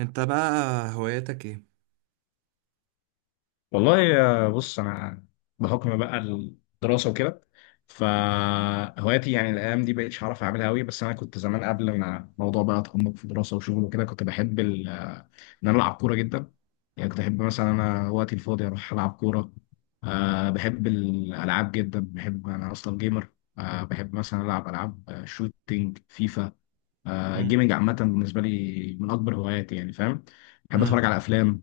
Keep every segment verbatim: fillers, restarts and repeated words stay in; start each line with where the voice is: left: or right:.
right: انت بقى، هواياتك ايه؟
left: والله، آه، بص انا بحكم بقى الدراسه وكده، فهواياتي يعني الايام دي بقيتش عارف اعملها قوي. بس انا كنت زمان قبل ما الموضوع بقى اتعمق في دراسه وشغل وكده كنت بحب ال- آه، ان انا العب كوره جدا. يعني كنت احب مثلا انا وقتي الفاضي اروح العب كوره. أه بحب الالعاب جدا، بحب انا اصلا جيمر. أه بحب مثلا العب العاب آه، شوتينج، فيفا. أه
right: مم.
left: الجيمنج عامه بالنسبه لي من اكبر هواياتي، يعني فاهم؟ بحب
right: مم.
left: اتفرج على افلام.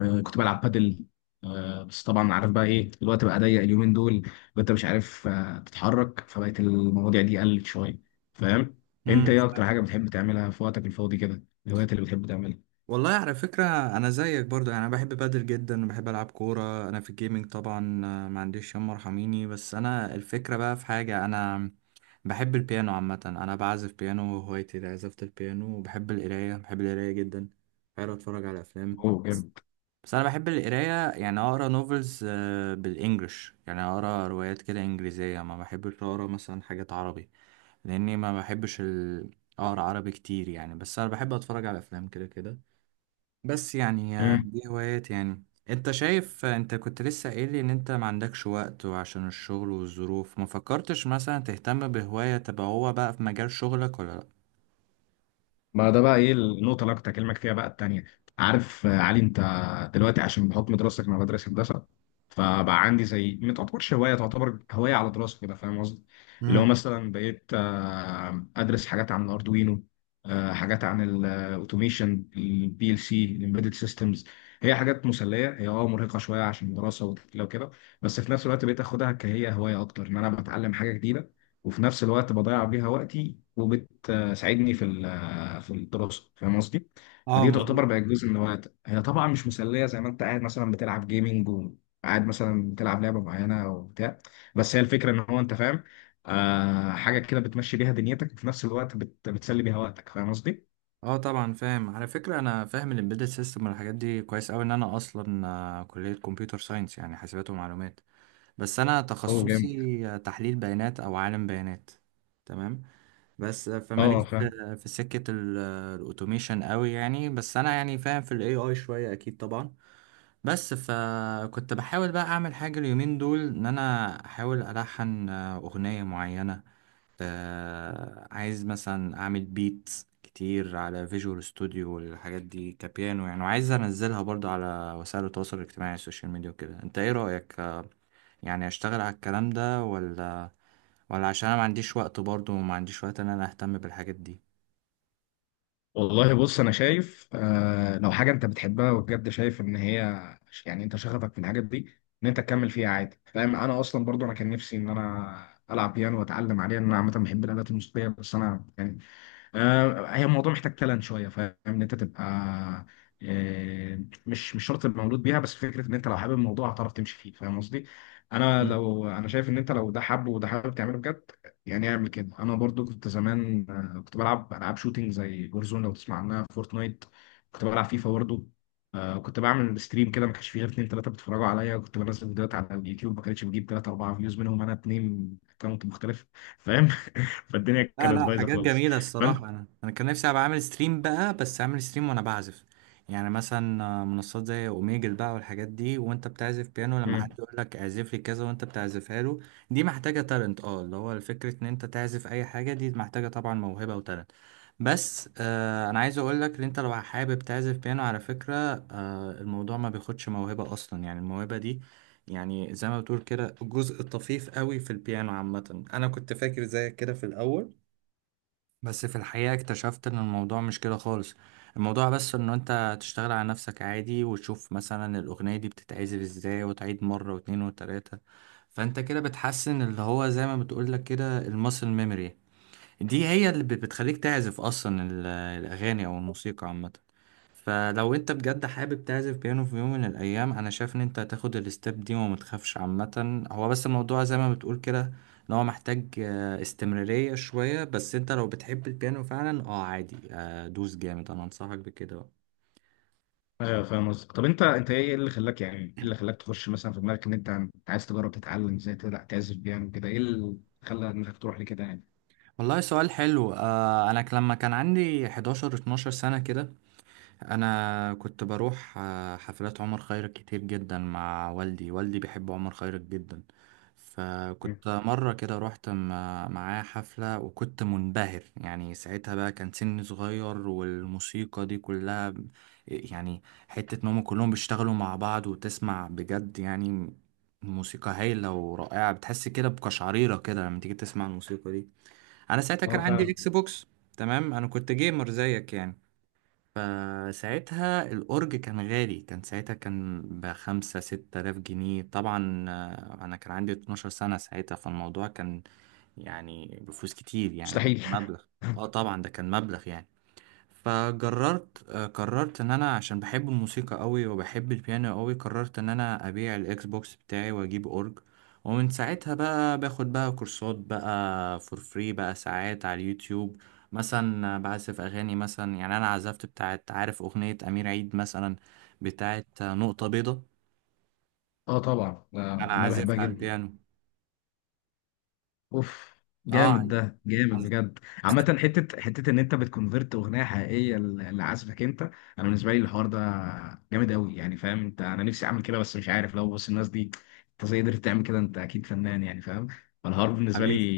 left: آه، كنت بلعب بادل. آه، بس طبعا عارف بقى ايه، الوقت بقى ضيق اليومين دول، وانت مش عارف آه، تتحرك، فبقت المواضيع دي قلت شويه، فاهم؟ انت
right: مم.
left: ايه اكتر حاجه بتحب تعملها في وقتك الفاضي كده، الهوايات اللي بتحب تعملها؟
right: والله، على فكرة أنا زيك برضه. يعني أنا بحب بادل جدا وبحب ألعب كورة. أنا في الجيمنج طبعا آه، ما عنديش، يما ارحميني. بس أنا الفكرة بقى في حاجة، أنا بحب البيانو عامة. أنا بعزف بيانو وهوايتي عزفة البيانو، وبحب القراية، بحب القراية جدا. بحب أتفرج على أفلام.
left: اوه، جامد.
right: بس أنا بحب القراية، يعني أقرأ نوفلز بالإنجلش. يعني أقرأ روايات كده إنجليزية، ما بحبش أقرأ مثلا حاجات عربي، لاني ما بحبش ال- اقرا عربي كتير. يعني بس انا بحب اتفرج على افلام كده كده. بس يعني آه، دي هوايات يعني. انت شايف آه، انت كنت لسه قايل لي ان انت ما عندكش وقت، وعشان الشغل والظروف ما فكرتش مثلا تهتم بهواية تبقى هو بقى في مجال شغلك، ولا لا؟
left: ما ده بقى ايه النقطة اللي أنا كنت هكلمك فيها بقى التانية. عارف آه، علي أنت؟ دلوقتي عشان بحكم دراستك، أنا بدرس هندسة، فبقى عندي زي ما تعتبرش هواية، تعتبر هواية على دراسة كده، فاهم قصدي؟ اللي هو
right: امم.
left: مثلا بقيت آه، أدرس حاجات عن الأردوينو، آه، حاجات عن الأوتوميشن، البي ال سي، الإمبيدد سيستمز. هي حاجات مسلية، هي اه مرهقة شوية عشان دراسة وتقيلة وكده، بس في نفس الوقت بقيت أخدها كهي هواية أكتر، إن أنا بتعلم حاجة جديدة وفي نفس الوقت بضيع بيها وقتي، وبتساعدني في آه، في الدراسه، فاهم قصدي؟
right: اه
left: فدي تعتبر
right: مظبوط.
left: بقت جزء من هواياتك. هي طبعا مش مسليه زي ما انت قاعد مثلا بتلعب جيمنج وقاعد مثلا بتلعب لعبه معينه او بتاع، بس هي الفكره ان هو انت فاهم، آه حاجه كده بتمشي بيها دنيتك وفي نفس الوقت بت... بتسلي بيها وقتك، فاهم قصدي؟
right: اه طبعا فاهم، على فكرة انا فاهم الامبيدد سيستم والحاجات دي كويس قوي، ان انا اصلا آه، كلية كمبيوتر ساينس يعني حاسبات ومعلومات. بس انا
left: هو جامد.
right: تخصصي آه، تحليل بيانات او عالم بيانات. تمام. بس
left: اه،
right: فماليش
left: فاهم.
right: في في سكة ال- الاوتوميشن قوي يعني. بس انا يعني فاهم في الاي اي شوية، اكيد طبعا. بس فكنت بحاول بقى اعمل حاجة اليومين دول، ان انا احاول الحن اغنية معينة. آه، عايز مثلا اعمل بيت كتير على فيجوال ستوديو والحاجات دي كبيانو يعني، وعايز انزلها برضه على وسائل التواصل الاجتماعي السوشيال ميديا وكده. انت ايه رأيك؟ آه، يعني اشتغل على الكلام ده ولا ولا؟ عشان انا ما عنديش وقت برضه، وما عنديش وقت ان انا اهتم بالحاجات دي.
left: والله بص، انا شايف آه لو حاجه انت بتحبها وبجد شايف ان هي يعني انت شغفك في الحاجات دي، ان انت تكمل فيها عادي، فاهم؟ انا اصلا برضو انا كان نفسي ان انا العب بيانو واتعلم عليه، ان انا عامه بحب الالات الموسيقيه، بس انا يعني آه، هي الموضوع محتاج تالنت شويه، فاهم؟ ان انت تبقى آه، مش مش شرط تبقى مولود بيها، بس فكره ان انت لو حابب الموضوع هتعرف تمشي فيه، فاهم قصدي؟ انا لو انا شايف ان انت لو ده حابه وده حابب تعمله بجد، يعني اعمل كده. انا برضو كنت زمان، آه، كنت بلعب العاب شوتينج زي جورزون لو تسمع عنها، فورتنايت. كنت بلعب فيفا برضو. آه، كنت بعمل ستريم كده، ما كانش فيه غير اتنين تلاته بيتفرجوا عليا. كنت بنزل فيديوهات على اليوتيوب، ما كانتش بجيب تلاته اربعه فيوز، منهم انا اتنين اكونت مختلف، فاهم؟ فالدنيا
right: لا
left: كانت
right: لا،
left: بايظه
right: حاجات
left: خالص.
right: جميلة الصراحة. أنا أنا كان نفسي أبقى عامل ستريم بقى، بس عامل ستريم وأنا بعزف. يعني مثلا آه، منصات زي أوميجل بقى والحاجات دي، وأنت بتعزف بيانو لما حد
left: امم.
right: يقول لك اعزف لي كذا وأنت بتعزفها له. دي محتاجة تالنت، أه اللي هو فكرة إن أنت تعزف أي حاجة دي محتاجة طبعا موهبة وتالنت. بس آه، أنا عايز أقول لك إن أنت لو حابب تعزف بيانو، على فكرة آه الموضوع ما بياخدش موهبة أصلا. يعني الموهبة دي، يعني زي ما بتقول كده، جزء طفيف قوي في البيانو عامة. أنا كنت فاكر زيك كده في الأول، بس في الحقيقة اكتشفت ان الموضوع مش كده خالص. الموضوع بس انه انت تشتغل على نفسك عادي، وتشوف مثلا الاغنية دي بتتعزف ازاي، وتعيد مرة واتنين وتلاتة. فانت كده بتحسن اللي هو زي ما بتقولك كده الماسل ميموري. دي هي اللي بت- بتخليك تعزف اصلا ال- الاغاني او الموسيقى عامة. فلو انت بجد حابب تعزف بيانو في يوم من الايام، انا شايف ان انت هتاخد الستيب دي وما تخافش. عامه هو بس الموضوع زي ما بتقول كده، ان هو محتاج آه، استمراريه شويه. بس انت لو بتحب البيانو فعلا، اه عادي آه، دوس جامد، انا انصحك بكده بقى.
left: ايوه فاهم قصدك. طب انت انت ايه اللي خلاك، يعني ايه اللي خلاك تخش مثلا في دماغك ان انت عن- عايز تجرب تتعلم ازاي تلع- تعزف بيانو كده، ايه اللي خلى دماغك تروح لكده يعني؟
right: والله سؤال حلو. آه، انا ك- لما كان عندي احداشر اتناشر سنه كده، انا كنت بروح آه، حفلات عمر خيرت كتير جدا مع والدي. والدي بيحب عمر خيرت جدا.
left: مم.
right: فكنت مرة كده رحت م- معاه حفلة، وكنت منبهر. يعني ساعتها بقى كان سني صغير، والموسيقى دي كلها ب- يعني حتة ان هم كلهم بيشتغلوا مع بعض وتسمع بجد يعني موسيقى هايلة ورائعة. بتحس كده بقشعريرة كده لما تيجي تسمع الموسيقى دي. انا ساعتها كان
left: اه،
right: عندي
left: فعلا.
right: اكس بوكس. تمام، انا كنت جيمر زيك يعني. فساعتها الأورج كان غالي، كان ساعتها كان بخمسة ستة آلاف جنيه طبعا. آه، أنا كان عندي 12 سنة ساعتها، فالموضوع كان يعني بفلوس كتير يعني، ده كان
left: مستحيل.
right: مبلغ. اه طبعا ده كان مبلغ يعني. فقررت آه، قررت ان انا عشان بحب الموسيقى قوي وبحب البيانو قوي، قررت ان انا ابيع الاكس بوكس بتاعي واجيب اورج. ومن ساعتها بقى باخد بقى كورسات بقى فور فري بقى ساعات على اليوتيوب. مثلا بعزف اغاني مثلا. يعني انا عزفت بتاعت، عارف اغنية امير عيد مثلا، بتاعت نقطة بيضة؟
left: اه طبعا، آه،
right: انا
left: انا بحبها
right: عازفها على
left: جدا.
right: البيانو.
left: اوف. جامد،
right: اه
left: ده جامد
right: عزف.
left: بجد. عامة، حتة حتة ان انت بتكونفرت اغنية حقيقية ل- لعزفك انت، انا بالنسبة لي الحوار ده جامد قوي، يعني فاهم؟ انت، انا نفسي اعمل كده بس مش عارف. لو بص الناس دي، انت ازاي قدرت تعمل كده؟ انت اكيد فنان، يعني فاهم؟ فالحوار بالنسبة لي
right: حبيبي.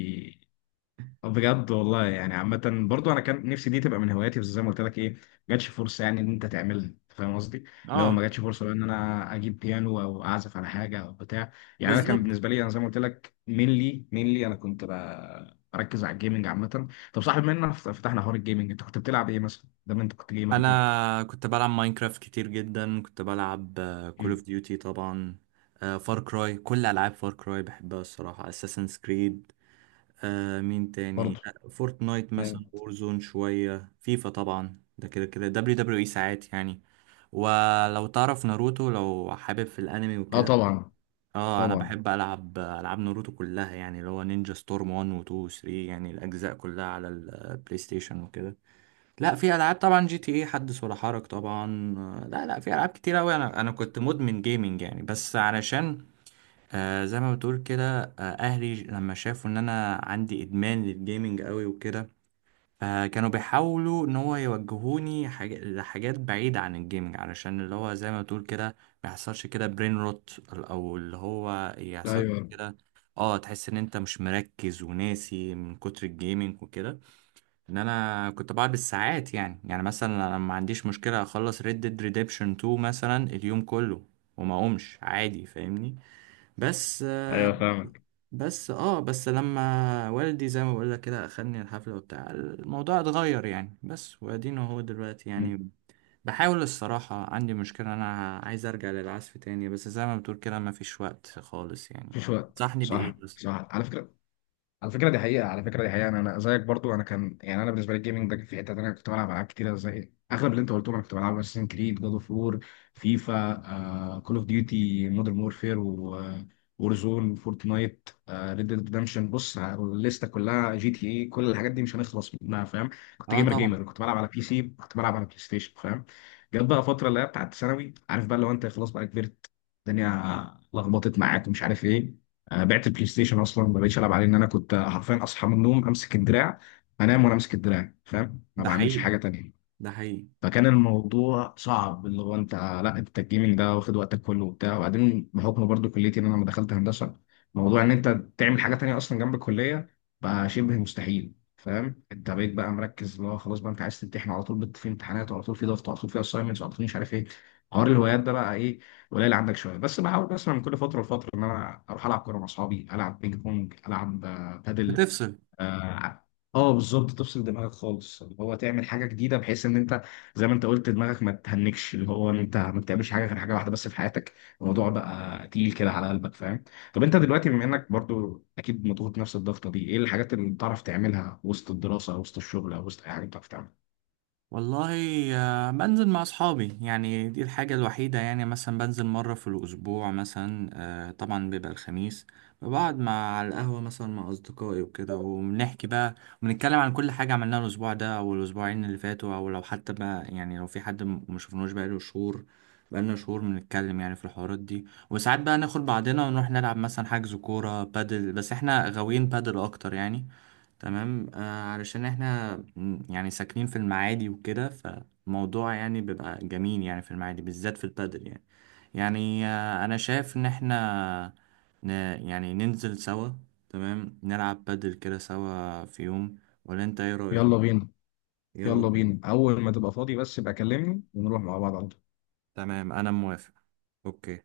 left: بجد والله، يعني عامة برضو انا كان نفسي دي تبقى من هواياتي، بس زي ما قلت لك، ايه، ما جاتش فرصة يعني ان انت تعملها، أنت فاهم قصدي؟ لو
right: اه
left: ما جاتش فرصة بقى ان انا اجيب بيانو او اعزف على حاجة او بتاع، يعني انا كان
right: بالظبط،
left: بالنسبة لي، انا زي ما قلت لك، مينلي مينلي، انا كنت ب- بركز على الجيمنج عامة. طب صاحب مننا فتحنا حوار الجيمنج، انت كنت بتلعب ايه مثلا؟ ده ما انت كنت جيمر وكده.
right: انا كنت بلعب ماينكرافت كتير جدا. كنت بلعب كول اوف
left: مم.
right: ديوتي طبعا، فار كراي، كل العاب فار كراي بحبها الصراحه، اساسنز كريد. مين تاني؟
left: برضو.
right: آه، فورتنايت مثلا،
left: جامد.
right: وورزون شويه، فيفا طبعا ده كده كده، دبليو دبليو اي ساعات يعني. ولو تعرف ناروتو، لو حابب في الانمي
left: اه
right: وكده،
left: طبعا.
right: اه انا
left: طبعا.
right: بحب العب العاب ناروتو كلها، يعني اللي هو نينجا ستورم واحد و اتنين و ثلاثة، يعني الاجزاء كلها على البلاي ستيشن وكده. لا في العاب طبعا، جي تي اي حدث ولا حرج طبعا. آه، لا لا، في العاب كتير قوي. انا انا كنت مدمن جيمنج يعني، بس علشان آه زي ما بتقول كده، آه اهلي لما شافوا ان انا عندي ادمان للجيمنج قوي وكده، فكانوا بيحاولوا ان هو يوجهوني حاج... لحاجات بعيدة عن الجيمنج، علشان اللي هو زي ما بتقول كده ما يحصلش كده برين روت، او اللي هو يحصل
left: ايوه.
right: كده اه تحس ان انت مش مركز وناسي من كتر الجيمنج وكده. ان انا كنت بقعد بالساعات يعني يعني مثلا انا ما عنديش مشكله اخلص ريد ديد ريديمشن اتنين مثلا اليوم كله، وما اقومش عادي، فاهمني؟ بس آه،
left: ايوه فاهمك.
right: بس اه بس لما والدي زي ما بقول لك كده اخدني الحفله وبتاع، الموضوع اتغير يعني. بس وادينا هو دلوقتي
left: مم.
right: يعني بحاول. الصراحه عندي مشكله، انا عايز ارجع للعزف تاني، بس زي ما بتقول كده ما فيش وقت خالص يعني.
left: مفيش وقت،
right: تنصحني
left: صح،
right: بايه بس؟
left: صح. على فكرة، على فكره دي حقيقه، على فكره دي حقيقه. انا أنا زيك برضو. انا كان، يعني انا بالنسبه لي الجيمنج ده في حته تانيه. كنت بلعب العاب كتيره زي اغلب اللي انت قلتهم. انا كنت بلعب اساسن كريد، جاد اوف وور، فيفا، كول اوف ديوتي مودرن وورفير، وورزون، فورتنايت، ريد ديد ريدمشن. بص الليسته كلها، جي تي اي، كل الحاجات دي مش هنخلص منها، فاهم؟ كنت
right: اه
left: جيمر
right: طبعا،
left: جيمر، كنت بلعب على بي سي، كنت بلعب على بلاي ستيشن، فاهم؟ جت بقى فتره اللي هي بتاعت ثانوي، عارف بقى، لو انت خلاص بقى كبرت، الدنيا لخبطت معاك ومش عارف ايه. آه، بعت البلاي ستيشن اصلا، ما بقتش العب عليه. ان انا كنت حرفيا اصحى من النوم امسك الدراع، انام وانا امسك الدراع، فاهم؟ ما
right: ده
left: بعملش
right: حقيقي
left: حاجه تانية.
right: ده حقيقي.
left: فكان الموضوع صعب، اللي هو انت، لا انت الجيمنج ده واخد وقتك كله وبتاع. وبعدين بحكم برضو كليتي، ان انا لما دخلت هندسه، موضوع ان انت تعمل حاجه تانية اصلا جنب الكليه بقى شبه مستحيل، فاهم؟ انت بقيت بقى مركز، اللي هو خلاص بقى انت عايز تمتحن على طول، بت- في امتحانات، وعلى طول في ضغط، وعلى طول في اساينمنتس، وعلى طول مش عارف ايه. حوار الهوايات ده بقى ايه، قليل عندك شويه. بس بحاول مثلا من كل فتره لفتره ان انا اروح العب كوره مع اصحابي، العب بينج بونج، العب آه، بادل.
right: بتفصل.
left: اه. آه، آه، بالظبط، تفصل دماغك خالص، اللي هو تعمل حاجه جديده بحيث ان انت زي ما انت قلت دماغك ما تهنكش، اللي هو ان انت ما بتعملش حاجه غير حاجه واحده بس في حياتك، الموضوع بقى تقيل كده على قلبك، فاهم؟ طب انت دلوقتي، بما انك برضو اكيد مضغوط نفس الضغطه دي، ايه الحاجات اللي بتعرف تعملها وسط الدراسه او وسط الشغل او وسط اي حاجه بتعرف تعملها؟
right: والله آه، بنزل مع اصحابي، يعني دي الحاجة الوحيدة. يعني مثلا بنزل مرة في الاسبوع مثلا، آه، طبعا بيبقى الخميس. بقعد مع، على القهوة مثلا مع اصدقائي وكده، وبنحكي بقى ونتكلم عن كل حاجة عملناها الاسبوع ده او الاسبوعين اللي فاتوا، او لو حتى بقى يعني لو في حد م- ما شفناهوش بقاله شهور، بقالنا شهور بنتكلم يعني في الحوارات دي. وساعات بقى ناخد بعضنا ونروح نلعب، مثلا حجز كورة بادل، بس احنا غاويين بادل اكتر يعني. تمام. آه، علشان احنا م- يعني ساكنين في المعادي وكده، فالموضوع يعني بيبقى جميل يعني في المعادي بالذات في البادل يعني. يعني آه انا شايف ان احنا ن، يعني ننزل سوا، تمام، نلعب بادل كده سوا في يوم، ولا انت ايه رأيك؟
left: يلا بينا.
right: يلا
left: يلا
right: بينا.
left: بينا، اول ما تبقى فاضي بس يبقى كلمني ونروح مع بعض على طول.
right: تمام انا موافق. اوكي.